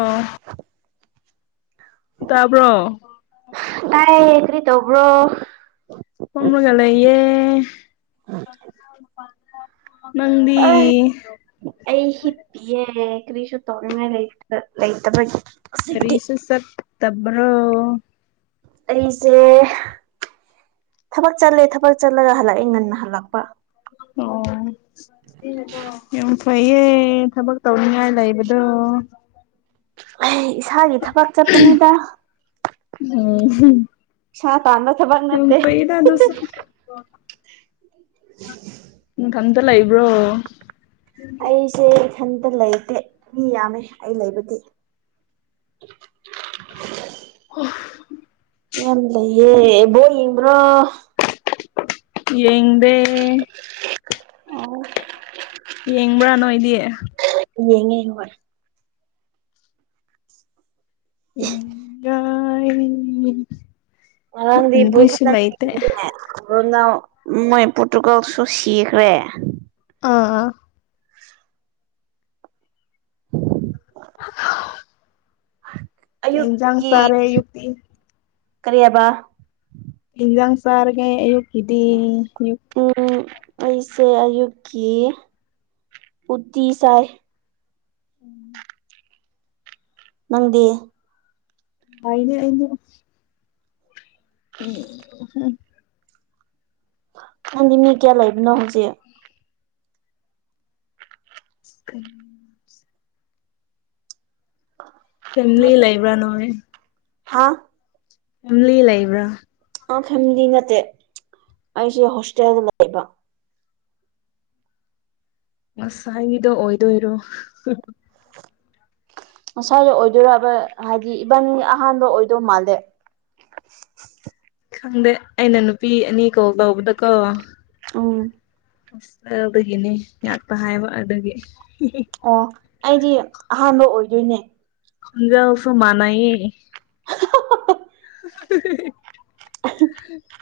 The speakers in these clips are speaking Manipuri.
ꯑꯣ ꯇꯥꯕ꯭ꯔꯣ ꯇꯥꯏ ꯑꯩ꯭ꯔꯤ ꯇꯣꯕ꯭ꯔꯣ ꯀꯝꯕꯒ ꯂꯩꯌꯦꯦ ꯃꯪꯗꯤ ꯑ ꯑꯩ ꯍꯤꯄꯤꯤꯌꯦꯦ ꯀꯔꯤꯁꯨ ꯇꯧꯅꯤꯡꯉꯥꯏꯇ ꯂꯩꯇꯕꯒꯤ ꯍꯧꯖꯤꯛꯇꯤ ꯀꯔꯤꯁ ꯁꯛ ꯇꯕ꯭ꯔꯣ ꯑꯩꯁꯦ ꯊꯕꯛ ꯆꯠꯂꯦ ꯊꯕꯛ ꯆꯠꯂꯒ ꯍꯜꯂꯛꯑꯦ ꯉꯟꯅ ꯍꯜꯂꯛꯄ ꯑꯣ ꯌꯥꯝ ꯐꯩꯌꯦ ꯊꯕꯛ ꯇꯧꯅꯤꯡꯉꯥꯏ ꯂꯩꯕꯗꯣ ꯑꯩ ꯏꯁꯥꯒꯤ ꯊꯕꯛ ꯆꯠꯄꯅꯤꯗ ꯏꯁꯥ ꯇꯥꯟꯕ ꯊꯕꯛ ꯎꯝ ꯅꯠꯇꯦ ꯀ ꯄꯩꯔꯗꯁꯔ ꯏꯊꯝꯇ ꯂꯩꯕ꯭ꯔꯣ ꯑꯩꯁꯦ ꯏꯊꯟꯇ ꯂꯩꯇꯦ ꯃꯤ ꯌꯥꯝꯃꯦ ꯑꯩ ꯂꯩꯕꯗꯤ ꯑꯣꯐ ꯌꯦꯟ ꯂꯩꯌꯦꯦ ꯕꯣꯕ꯭ꯔꯣ ꯌꯦꯗꯦ ꯑꯣ ꯌꯦꯡꯕ꯭ꯔꯥꯅꯣ ꯏꯗꯤꯦ ꯌꯦꯡꯉꯦ ꯍꯣꯏ ꯏ ꯑꯥꯡꯗꯤ ꯄ ꯈꯦ ꯀꯣꯅꯥ ꯃꯣꯏ ꯄꯣꯔꯇꯨꯒꯥꯜꯁꯨ ꯁꯤꯈ꯭ꯔꯦ ꯑꯥ ꯀꯖꯥꯡ ꯑꯌꯨꯛꯀꯤ ꯁꯔꯦ ꯌꯨꯛꯇꯤ ꯀꯔꯤ ꯍꯥꯏꯕ ꯏꯟꯖꯥꯡ ꯁꯥꯔꯒꯦ ꯑꯌꯨꯛꯀꯤꯗꯤ ꯑꯌꯨꯛ ꯎꯝ ꯑꯩꯁꯦ ꯑꯌꯨꯛꯀꯤ ꯎꯇꯤ ꯁꯥꯏ ꯅꯪꯗꯤ ꯗꯤ ꯎꯝ ꯅꯪꯗꯤ ꯃꯤ ꯀꯌꯥ ꯂꯩꯕꯅꯣ ꯍꯧꯖꯤꯛ ꯀꯝ ꯐꯦ ꯂꯥꯏꯕ꯭ꯔ ꯅꯣꯏ ꯍꯥꯥ ꯑꯂꯤ ꯂꯩꯕ꯭ꯔꯥ ꯑ ꯍꯝꯗꯅꯠꯇꯦ ꯑꯁꯤꯦ ꯍꯁꯦ ꯂꯩꯕ ꯉꯁꯥꯏꯒꯤꯗꯣ ꯑꯣꯏꯗꯣꯏꯔꯣ ꯉꯁꯋꯥꯏꯗ ꯑꯣꯏꯗꯣꯏꯔꯕ ꯍꯥꯏꯗꯤ ꯏꯕꯥꯟ ꯑꯍꯥꯟꯕ ꯑꯣꯏꯗꯧ ꯃꯥꯜꯂꯦ ꯈꯪꯗꯦ ꯑꯩꯅ ꯅꯨꯄꯤ ꯑꯅꯤ ꯀꯣꯜ ꯇꯧꯕꯗꯀꯣ ꯎ ꯑꯁ ꯑꯗꯨꯗꯒꯤꯅꯦ ꯉꯠꯄ ꯍꯥꯏꯕ ꯑꯗꯨꯒꯤ ꯑꯣ ꯑꯩꯗꯤ ꯑꯍꯥꯟꯕ ꯑꯣꯏꯗꯣꯏꯅꯦ ꯖꯁꯨꯣ ꯃꯥꯅꯥꯌꯦ [inaudible]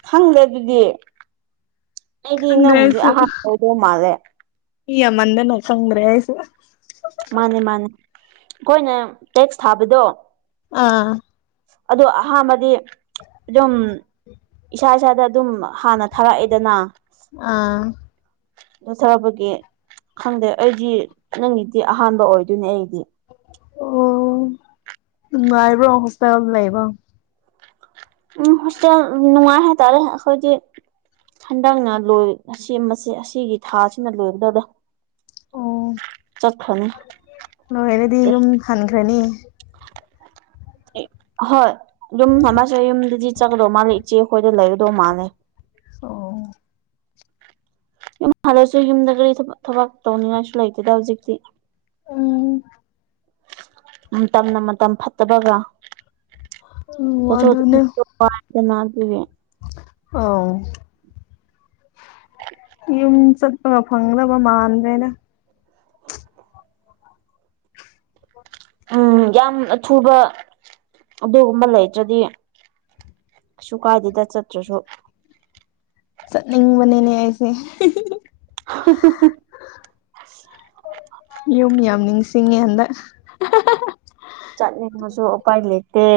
ꯈꯪꯗꯦ ꯑꯗꯨꯗꯤ ꯑꯩꯗꯤ ꯈꯪꯗ꯭ꯔꯦ ꯅꯪꯕꯨꯗꯤ ꯑꯍꯥꯟꯕ ꯑꯣꯏꯗꯧ ꯃꯥꯜꯂꯦ ꯏ ꯃꯗꯦ ꯅ ꯈꯪ꯭ꯔꯦꯁ ꯃꯥꯅꯦ ꯃꯥꯅꯦ ꯑꯈꯣꯏꯅ ꯇꯦꯛꯁ ꯊꯥꯕꯗꯣ ꯑꯥ ꯑꯗꯣ ꯑꯍꯥꯟꯕꯗꯤ ꯑꯗꯨꯝ ꯏꯁꯥ ꯏꯁꯥꯗ ꯑꯗꯨꯝ ꯍꯥꯟꯅ ꯊꯥꯔꯛꯑꯦꯗꯅ ꯑꯥ ꯗꯣ ꯁꯔꯕꯒꯤ ꯈꯪꯗꯦ ꯑꯩꯗꯤ ꯅꯪꯒꯤꯗꯤ ꯑꯍꯥꯟꯕ ꯑꯣꯏꯗꯣꯏꯅꯦ ꯑꯩꯗꯤ ꯑꯣ ꯉꯥꯏꯕ꯭ꯔꯣ ꯍꯣꯁꯄꯤꯇꯥꯜ ꯂꯩꯕ ꯎꯝ ꯍꯣꯁꯇꯦꯜ ꯅꯨꯡꯉꯥꯏ ꯍꯥꯏꯇꯥꯔꯦ ꯑꯈꯣꯏꯗꯤ ꯍꯟꯗꯛꯅ ꯂꯣꯏ ꯑꯁꯤꯒꯤ ꯊꯥꯁꯤꯅ ꯂꯣꯏꯒꯗꯗ ꯑꯣ ꯅꯣꯏꯅꯗꯤ ꯌꯨꯝ ꯍꯟꯈ꯭ꯔꯅꯤ ꯍꯣꯏ ꯑꯗꯨꯝ ꯃꯃꯥꯁꯦ ꯌꯨꯝꯗꯗꯤ ꯆꯠꯀꯗꯧ ꯃꯥꯜꯂꯦ ꯏꯆꯦ ꯑꯩꯈꯣꯏꯗ ꯂꯩꯒꯗꯧ ꯃꯥꯜꯂꯦ ꯑꯣ ꯌꯨꯝ ꯍꯜꯂꯁꯨ ꯌꯨꯝꯗ ꯀꯔꯤ ꯊꯕꯛ ꯇꯧꯅꯤꯡꯉꯥꯏꯁꯨ ꯂꯩꯇꯦꯗ ꯍꯧꯖꯤꯛꯇꯤ ꯎꯝ ꯃꯇꯝꯅ ꯃꯇꯝ ꯐꯠꯇꯕꯒ ꯎꯝ ꯆꯦ ꯑ ꯌꯨꯝ ꯆꯠꯄꯒ ꯐꯪꯗꯕ ꯃꯥꯟꯗ꯭ꯔꯦꯅ ꯎꯝ ꯌꯥꯝ ꯑꯊꯨꯕ ꯑꯗꯨꯒꯨꯝꯕ ꯂꯩꯇ꯭ꯔꯗꯤ ꯀꯩꯁꯨ ꯀꯥꯏꯗꯦꯗ ꯆꯠꯇ꯭ꯔꯁꯨ ꯁꯠꯅꯤꯡ ꯃꯅꯦꯅꯦꯁꯦ [unintelligible] ꯌꯨꯝ ꯌꯥꯝ ꯅꯤꯡꯁꯤꯡꯉꯦ ꯍꯟꯗꯛ ꯆꯠꯅꯤꯡꯉꯁꯨ ꯎꯄꯥꯏ ꯂꯩꯇꯦ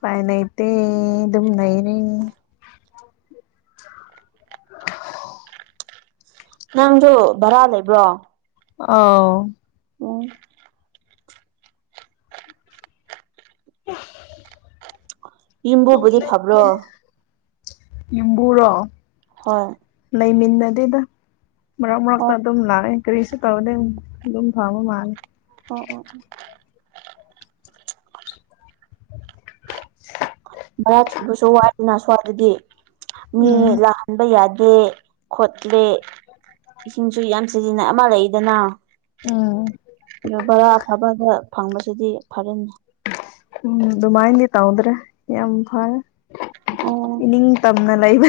ꯄꯥꯏ ꯅꯠꯇ ꯑꯗꯨꯝ ꯅꯔꯤ ꯅꯪꯗꯣ ꯚꯔꯥ ꯂꯩꯕ꯭ꯔꯣ ꯑꯣ ꯑꯣ [unintelligible] ꯌꯨꯝꯕꯨꯗꯤ ꯐꯕ꯭ꯔꯣ ꯏꯝꯕꯔꯣ ꯍꯣꯏ ꯂꯩꯃꯤꯟꯅꯗꯗ ꯃꯔꯛ ꯑꯣ ꯃꯔꯛꯇ ꯑꯗꯨꯝ ꯂꯥꯛꯑꯏꯅꯤ ꯀꯔꯤꯁꯨ ꯇꯧꯔꯗ ꯑꯗꯨꯨꯝ ꯐꯕ ꯃꯥꯜꯂꯦ ꯑꯣ ꯑꯣ ꯑꯣ ꯃꯔꯚꯥ ꯊꯤꯕꯁꯨ ꯋꯥꯏꯗꯅ ꯁ꯭ꯋꯥꯏꯗꯗꯤ ꯃꯤ ꯎꯝ ꯂ ꯈꯟꯕ ꯌꯥꯗꯦ ꯈꯣꯠꯂꯦ ꯏꯁꯤꯡꯁꯨ ꯌꯥꯝ ꯁꯤꯖꯤꯟꯅ ꯑꯃ ꯂꯩꯏꯗꯅ ꯎꯝ ꯑ ꯕꯔꯥ ꯑꯐꯕꯗ ꯐꯪꯕꯁꯤꯗꯤ ꯐꯔꯅꯤ ꯎꯝ ꯑꯗꯨꯃꯥꯏꯅꯗꯤ ꯇꯧꯗ꯭ꯔꯦ ꯌꯥꯝ ꯐꯔꯦ ꯑꯣ ꯏꯅꯤꯡ ꯅ ꯂꯩꯕ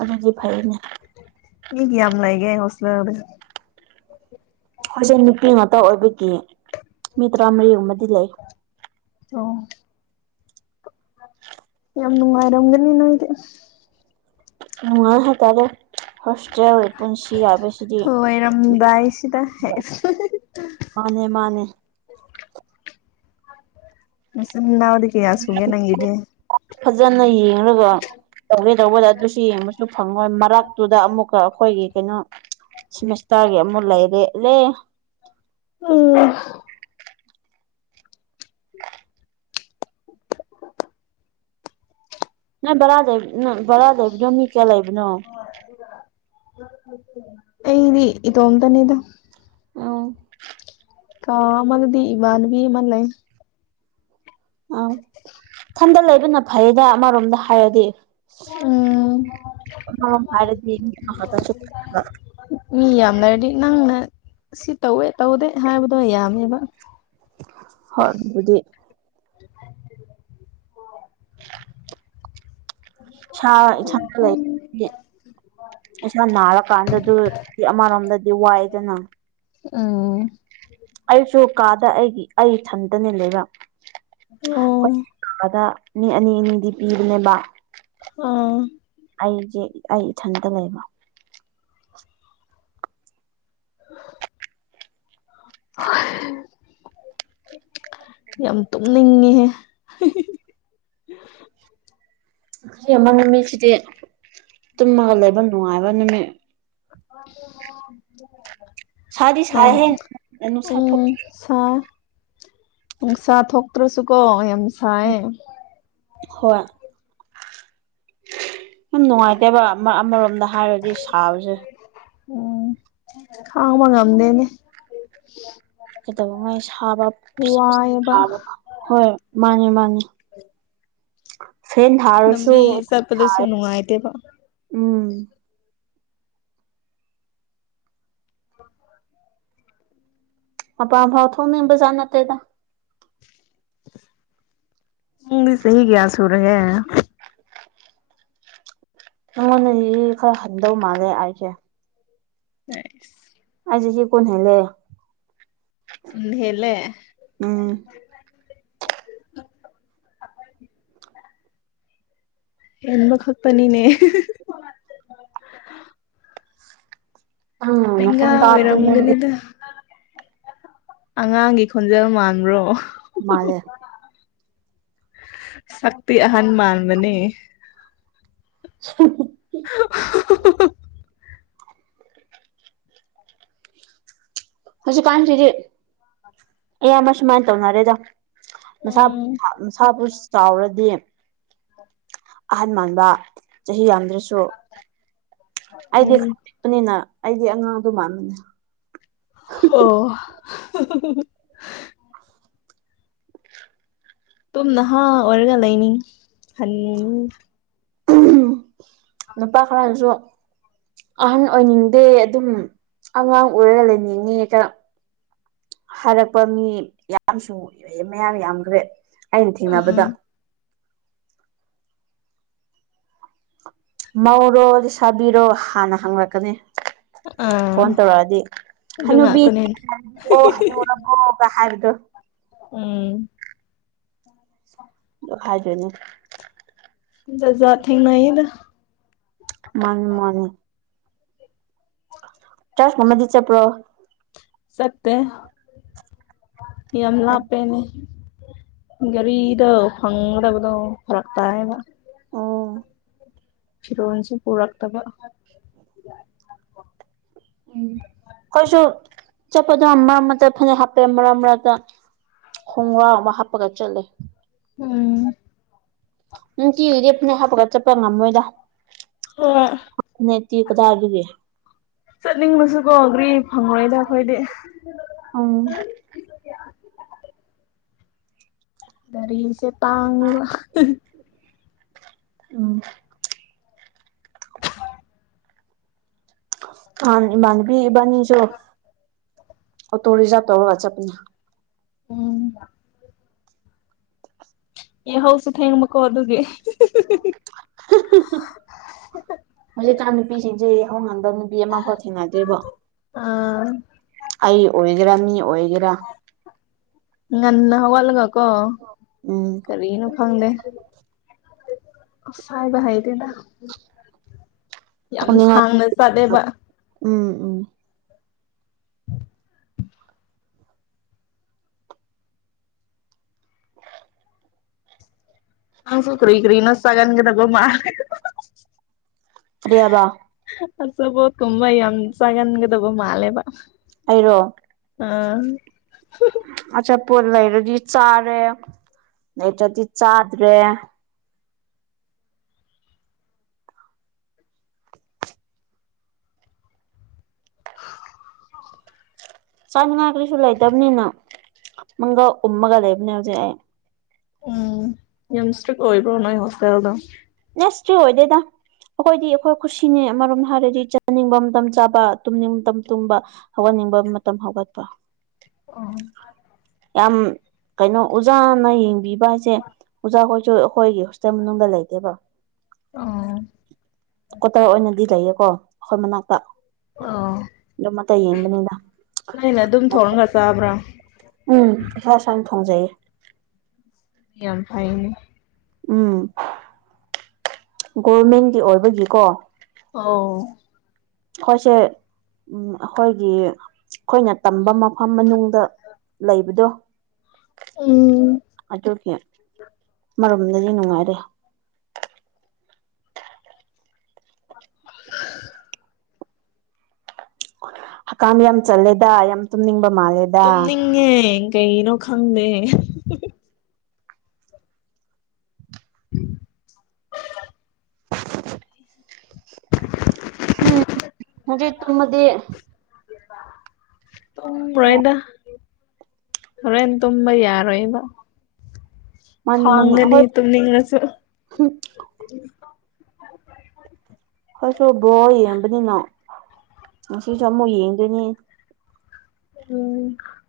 ꯑꯗꯨꯗꯤ ꯐꯩꯅꯦ ꯍꯒꯌꯥꯝꯂꯥꯏꯒ ꯍꯁꯂ ꯍꯧꯁꯦ ꯅꯨꯄꯤ ꯉꯥꯛꯇ ꯑꯣꯏꯕꯒꯤ ꯃꯤ ꯇꯔꯥꯃꯔꯤꯒꯨꯝꯕꯗꯤ ꯂꯩ ꯑꯣ ꯌꯥꯝ ꯅꯨꯡꯉꯥꯏꯔꯝꯒꯅꯤ ꯅꯪꯗꯤ ꯅꯨꯡꯉꯥꯏ ꯍꯥꯏꯇꯥꯔꯦ ꯍꯣꯁꯇꯦꯜ ꯄꯨꯟꯁꯤ ꯍꯥꯏꯕꯁꯤꯗꯤ ꯌꯥꯔꯝꯗꯥꯏꯁꯤꯗ ꯃꯥꯅꯦ ꯃꯥꯅꯦ ꯁꯎꯗꯛ ꯌꯥ ꯁꯨꯒꯦ ꯅꯪꯗꯦ ꯐꯖꯅ ꯌꯦꯡꯉꯒ ꯇꯧꯒꯦ ꯇꯧꯕꯗ ꯑꯗꯨꯁꯨ ꯌꯦꯡꯕꯁꯨ ꯐꯪꯉꯣꯏ ꯃꯔꯛꯇꯨꯗ ꯑꯃꯨꯛ ꯑꯩꯈꯣꯏꯒꯤ ꯀꯩꯅꯣ ꯁꯤꯦꯃꯦꯁꯇꯔꯒꯤ ꯑꯃꯨꯛ ꯂꯩꯔꯦꯂꯦ ꯎꯝ ꯅꯪ ꯕꯔꯥꯗ ꯅ ꯕꯔꯥ ꯂꯩꯕꯅꯣ ꯃꯤ ꯀꯌꯥ ꯂꯩꯕꯅꯣ ꯑꯩꯗꯤ ꯏ ꯇꯣꯝꯗꯅꯤꯗ ꯑꯣ ꯀꯥ ꯃꯥꯅꯗꯤ ꯏꯃꯥꯟꯕꯤ ꯃꯜ ꯂꯩ ꯁꯟꯗ ꯂꯩꯕꯅ ꯐꯩꯗ ꯑꯃꯔꯣꯝꯗ ꯍꯥꯏꯔꯗꯤ ꯎꯝ ꯑ ꯍꯥꯏꯔꯗꯤ ꯃꯍꯗ ꯆꯄ ꯃꯤ ꯌꯥꯝꯅꯔꯗꯤ ꯅꯪꯅ ꯁꯤ ꯇꯧꯋꯦ ꯇꯧꯗꯦ ꯍꯥꯏꯕꯗꯣ ꯌꯥꯝꯃꯦꯕ ꯍꯣꯢ ꯕꯨꯗꯤ ꯁꯥ ꯏꯟꯖꯥꯡ ꯂꯩ ꯏꯁꯥ ꯅꯥꯔꯀꯥꯟꯗ ꯑꯗꯨꯗꯤ ꯑꯃꯔꯣꯝꯗꯗꯤ ꯋꯥꯏꯗꯅ ꯎꯝ ꯑꯩꯁꯨ ꯀꯥꯗ ꯑꯩꯒꯤ ꯑꯩ ꯏꯊꯟꯗꯅꯦ ꯂꯩꯕ ꯑꯣ ꯣꯏꯗ ꯃꯤ ꯑꯅꯤ ꯑꯅꯤꯗꯤ ꯄꯤꯕꯅꯦꯕ ꯎꯝ ꯑꯩꯁꯦ ꯑꯩ ꯏꯊꯟꯇ ꯂꯩꯕ [inaudible] ꯌꯥꯝ ꯇꯨꯝꯅꯤꯡꯉꯦꯍꯦ ꯆꯍꯤ ꯑꯃ ꯅꯨꯃꯤꯠꯁꯤꯗꯤ ꯇꯨꯝꯃꯒ ꯂꯩꯕ ꯅꯨꯡꯉꯥꯏꯕ ꯅꯨꯃꯤꯠ ꯁꯥꯗꯤ ꯑ ꯁꯥꯏꯍꯦ ꯅꯨꯡꯁꯥ ꯊꯣꯛ ꯎꯝ ꯁꯥ ꯅꯨꯡꯁꯥ ꯊꯣꯛꯇ꯭ꯔꯁꯨꯀꯣ ꯌꯥꯝ ꯁꯥꯏ ꯍ ꯌꯥꯝ ꯅꯨꯡꯉꯥꯏꯇꯦꯕ ꯑꯃ ꯑꯃꯔꯣꯝꯗ ꯍꯥꯏꯔꯗꯤ ꯁꯥꯕꯁꯦ ꯎꯝ ꯈꯥꯥꯡꯕ ꯉꯝꯗꯦꯅꯦ ꯀꯩꯗꯧꯕꯉꯥꯏ ꯁꯥꯕ ꯋꯥꯏꯌꯦꯕ ꯁꯥꯕ ꯍꯣꯏ ꯃꯥꯅꯤ ꯃꯥꯅꯤ ꯐꯦꯟ ꯊꯥꯔꯁꯨ ꯂꯝꯕꯤ ꯆꯠꯄꯗꯁꯨ ꯅꯨꯡꯉꯥꯏꯇꯦꯕ ꯊꯦ ꯎꯝ ꯑꯄꯥ ꯐꯥꯎ ꯊꯣꯅ ꯏꯕ ꯆꯥꯟꯠꯇꯇꯩꯗ ꯎ ꯁ ꯀ꯭ꯌꯥꯁꯨ ꯑꯣꯏꯔꯦ ꯑꯩꯉꯣꯟꯗꯗꯤ ꯈꯔ ꯍꯟꯗꯧ ꯃꯥꯜꯂꯦ ꯑꯩꯁꯦ ꯎ ꯑꯖꯤꯁꯤ ꯀꯣꯟ ꯍꯥꯏꯂ ꯎ ꯍꯦꯂꯦ ꯎꯝ ꯍꯟꯕ ꯈꯛꯄꯅꯤꯅꯦ ꯅꯪ ꯍꯉ ꯅꯈꯣꯟ ꯑꯣꯏꯔ ꯇꯥꯕꯗ ꯅꯪꯗꯤ ꯎꯒꯅꯤꯗ ꯑꯉꯥꯡꯒꯤ ꯈꯣꯟꯖꯦꯜ ꯃꯥꯟꯕ꯭ꯔꯣ ꯃꯥꯂꯦ ꯁꯛꯇꯤ ꯑꯍꯟ ꯃꯥꯟꯕꯅꯦ [unintelligible] [unintelligible] ꯍꯧꯖꯤꯛ ꯀꯥꯟꯁꯤꯗꯤ ꯑꯦ ꯑꯃ ꯁꯃꯥꯏꯅ ꯇꯧꯅꯔꯦꯗ ꯁꯥ ꯎꯝ ꯃꯁꯥꯕꯨꯁꯨ ꯆꯥꯎꯔꯗꯤ ꯍ ꯑꯍꯟ ꯃꯥꯟꯕ ꯆꯍꯤ ꯌꯥꯝꯡꯗ꯭ꯔꯁꯨ ꯑꯩꯗꯤ ꯎꯝ ꯅꯤꯅ ꯑꯩꯗꯤ ꯑꯉꯥꯡꯗꯣ ꯃꯥꯟꯕꯥꯟꯕꯅꯦ ꯑꯣ ꯇꯨꯝ ꯅꯍꯥ ꯑꯣꯏꯔꯒ ꯂꯩꯅꯤ ꯍꯟ ꯅꯨꯄꯥ ꯈꯔꯅꯁꯨ ꯑꯍꯟ ꯑꯣꯏꯅꯤꯡꯗꯦ ꯑꯗꯨꯝ ꯑꯉꯥꯡ ꯑꯣꯏꯔꯒ ꯂꯩꯅꯤꯡꯉꯦ ꯍꯥꯏꯔꯛꯄ ꯃꯤ ꯌꯥꯝꯁꯨ ꯃꯌꯥꯝ ꯌꯥꯝꯈ꯭ꯔꯦ ꯑꯩꯅ ꯊꯦꯡꯅꯕꯗ ꯑꯥ ꯃꯧꯔꯣ ꯂꯩ ꯁꯥꯥꯕꯤꯔꯣ ꯍꯥꯟꯅ ꯍꯪꯂꯪꯂꯛꯀꯅꯤ ꯑꯥ ꯐꯣꯟ ꯇꯧꯔꯛꯑꯗꯤ ꯑꯗꯨ ꯍꯅꯨꯕꯤꯅꯦ ꯉꯥꯛꯇꯅꯦ ꯑꯣ ꯍꯅꯔꯕꯣꯒ ꯍꯥꯏꯕꯗꯨꯣ ꯎꯝ ꯍꯥꯏꯖꯣꯏꯅꯦ ꯖꯖ ꯊꯦꯡꯅꯗ ꯃꯥꯅꯤ ꯃꯥꯅꯤ ꯆꯔꯁ ꯃꯃꯗꯤ ꯆꯦꯄ꯭ꯔꯣ ꯁꯛꯇꯦ ꯌꯂ ꯄꯦꯅꯦ ꯒꯥꯔꯤꯗ ꯐꯪꯗꯕꯗꯣ ꯐꯔꯛ ꯇꯥꯔꯦꯕ ꯑꯥ ꯐꯤꯔꯣꯟꯜꯁꯨ ꯄꯨꯔꯛꯇꯕ ꯎꯝ ꯑꯩꯈꯣꯏꯁꯨ ꯆꯠꯄꯗ ꯃꯔꯛ ꯃꯔ ꯐꯅꯦꯛ ꯍꯥꯞꯄꯦ ꯃꯔꯛ ꯃꯔꯛꯇ ꯈꯣꯡꯒ꯭ꯔꯥꯎ ꯑꯃ ꯍꯥꯞꯄꯒ ꯆꯠꯂꯦ ꯎꯝ ꯅꯨꯡꯇꯤꯗꯨꯗꯤ ꯐꯅꯦꯛ ꯍꯥꯞꯄꯒ ꯆꯠꯄ ꯉꯝꯃꯣꯏꯗ ꯑꯣ ꯅꯇ ꯀ ꯊꯒꯤꯕꯤ ꯆꯠꯅꯤꯡꯂꯨꯁꯨꯀꯣ ꯒ꯭ꯔꯤ ꯐꯪꯉꯣꯏꯗ ꯑꯩꯈꯣꯏꯗꯤ ꯑꯣ ꯒꯥꯔꯤꯁꯦ ꯇꯥꯡꯕ ꯎꯝ ꯍꯥꯟ ꯏꯃꯥꯟꯅꯕꯤ ꯏꯕꯥꯅꯤꯁꯨ ꯑꯣꯇꯣ ꯔꯤꯖꯥꯕ ꯇꯧꯔꯒ ꯆꯠꯄꯅꯦ ꯎꯝ ꯌꯥꯍꯧꯁꯨ ꯊꯦꯡꯕ ꯑꯗꯨꯒꯤ [inaudible] ꯍꯧꯖꯤꯛꯀꯥꯟ ꯅꯨꯄꯤꯁꯤꯡꯁꯦ ꯍꯧ ꯉꯪꯗꯕ ꯅꯨꯄꯤ ꯑꯃꯐꯥꯎ ꯊꯦꯡꯅꯗ꯭ꯦꯔꯤꯕꯣ ꯑ ꯑꯩ ꯑꯣꯏꯒꯦꯔꯥ ꯃꯤ ꯑꯣꯏꯒꯦꯔꯥ ꯉꯟꯅ ꯋꯥꯜꯒ ꯀꯣ ꯎꯝ ꯇꯔ ꯌꯦꯅ ꯐꯪꯗꯦ ꯐꯥꯏꯕ ꯍꯥꯏꯗꯗ ꯌꯥꯝ ꯊꯣꯛꯅꯤꯡꯉꯥꯏ ꯁꯥꯡꯅ ꯆꯥꯂꯦꯕ ꯎꯝ ꯎꯝ ꯅꯪꯁꯨ ꯀꯔꯤ ꯀꯔꯤꯅꯣ ꯆꯥꯒꯟꯒꯗꯕ ꯃꯥꯂꯦ ꯐ꯭ꯔꯤꯌꯥꯕꯕꯥ ꯑ ꯁꯕꯣ ꯇꯨꯝꯝꯕ ꯏꯟ ꯁꯒꯟꯒꯗꯕꯣ ꯃꯥꯂꯦꯕ ꯑꯩꯔꯣ ꯑꯥ ꯑꯆꯥ ꯄꯣꯠ ꯂꯩꯔꯗꯤ ꯆꯥꯔꯦ ꯂꯩꯇ꯭ꯔꯗꯤ ꯆꯥꯗ꯭ꯔꯦ [unintelligible] ꯆꯥꯅꯤꯉꯥꯏ ꯀꯔꯤꯁꯨ ꯂꯩꯇꯕꯅꯤꯅ ꯃꯪꯒ ꯎꯨꯝꯃꯒ ꯂꯩꯕꯅꯦ ꯍꯧꯖꯤꯛ ꯑꯩ ꯎꯝ ꯌꯥꯝꯦꯝꯁꯇ ꯀ ꯑꯣꯏꯕ꯭ꯔꯣ ꯅꯣꯏ ꯍꯣꯁꯇꯦꯜꯗ ꯅꯁ ꯑꯣꯏꯣꯏꯗꯦꯗ ꯑꯩꯈꯣꯏꯗꯤ ꯑꯩꯈꯣꯏ ꯈꯨꯁꯤꯅꯦ ꯑꯃꯔꯣꯝꯗ ꯍꯥꯏꯔꯗꯤ ꯆꯥꯅꯤꯡꯕ ꯃꯇꯝ ꯆꯥꯕ ꯇꯨꯝꯅꯤꯡ ꯃꯇꯝ ꯇꯨꯡꯕ ꯍꯧꯒꯠꯅꯤꯡꯕ ꯃꯇꯝ ꯍꯧꯒꯠꯄ [unintelligible] ꯌꯥꯝ ꯀꯩꯅꯣ ꯑꯣꯖꯥꯅ ꯌꯦꯡꯕꯤꯕ ꯍꯥꯏꯁꯦ ꯑꯣꯖꯥꯈꯣꯏꯁꯨ ꯑꯈꯣꯏꯒꯤ ꯍꯣꯁꯇꯦꯜ ꯃꯅꯨꯡꯗ ꯂꯩꯇꯦꯕ ꯑꯣ ꯀꯣꯇꯔ ꯑꯣꯏꯅꯗꯤ ꯂꯩꯌꯦꯀꯣ ꯑꯈꯣꯏ ꯃꯅꯥꯛꯇ ꯑꯗꯨꯝ ꯑꯇꯩ ꯌꯦꯡꯕꯅꯤꯗ ꯅ ꯑꯩꯅ ꯑꯗꯨꯝ ꯊꯧꯝꯒ ꯆꯥꯕ꯭ꯔꯥ ꯎꯝ ꯏꯁꯥ ꯏꯁꯥꯅ ꯊꯣꯡꯖꯩꯌꯦ ꯌꯥꯝ ꯌꯥꯝꯅ ꯐꯥꯏꯅꯦ ꯎꯝ ꯒꯣꯔꯃꯦꯟꯒꯤ ꯑꯣꯏꯕꯒꯤꯀꯣ ꯑꯣ ꯑꯩꯈꯣꯏꯁꯦ ꯎ ꯑꯩꯈꯣꯏꯒꯤ ꯑꯩꯈꯣꯏꯅ ꯇꯝꯕ ꯃꯐꯝ ꯃꯅꯨꯡꯗ ꯂꯩꯕꯗꯣ ꯑꯣꯝ ꯑꯗꯨꯒꯤ ꯃꯔꯣꯝꯗꯗꯤ ꯅꯨꯡꯉꯥꯏꯔꯦ ꯍꯀꯥꯝ ꯌꯥꯝ ꯆꯜꯂꯦꯗ ꯌꯥꯝ ꯇꯨꯝꯅꯤꯡꯕ ꯃꯥꯜꯂꯦꯗ ꯇꯨꯝꯅꯤꯡꯉꯦ ꯀꯩꯅꯣ ꯈꯪꯗꯦ [unintelligible] ꯅꯗꯦ ꯇ ꯃꯗꯤ ꯇꯨꯝꯒꯔꯦꯗ ꯍꯣꯔꯦꯟ ꯇꯨꯝꯕ ꯌꯥꯔꯣꯏꯗ ꯃꯥꯅꯤ ꯃꯥꯅꯦ ꯍꯣꯏ ꯇꯨꯝꯅꯤꯡꯔꯁꯨ ꯀꯣꯏꯁꯨ ꯕꯣ ꯌꯦꯡꯕꯅꯤꯅꯣ ꯉꯁꯤꯁꯨ ꯑꯃꯨꯛ ꯌꯦꯡꯗꯣꯏꯅꯤ [unintelligible]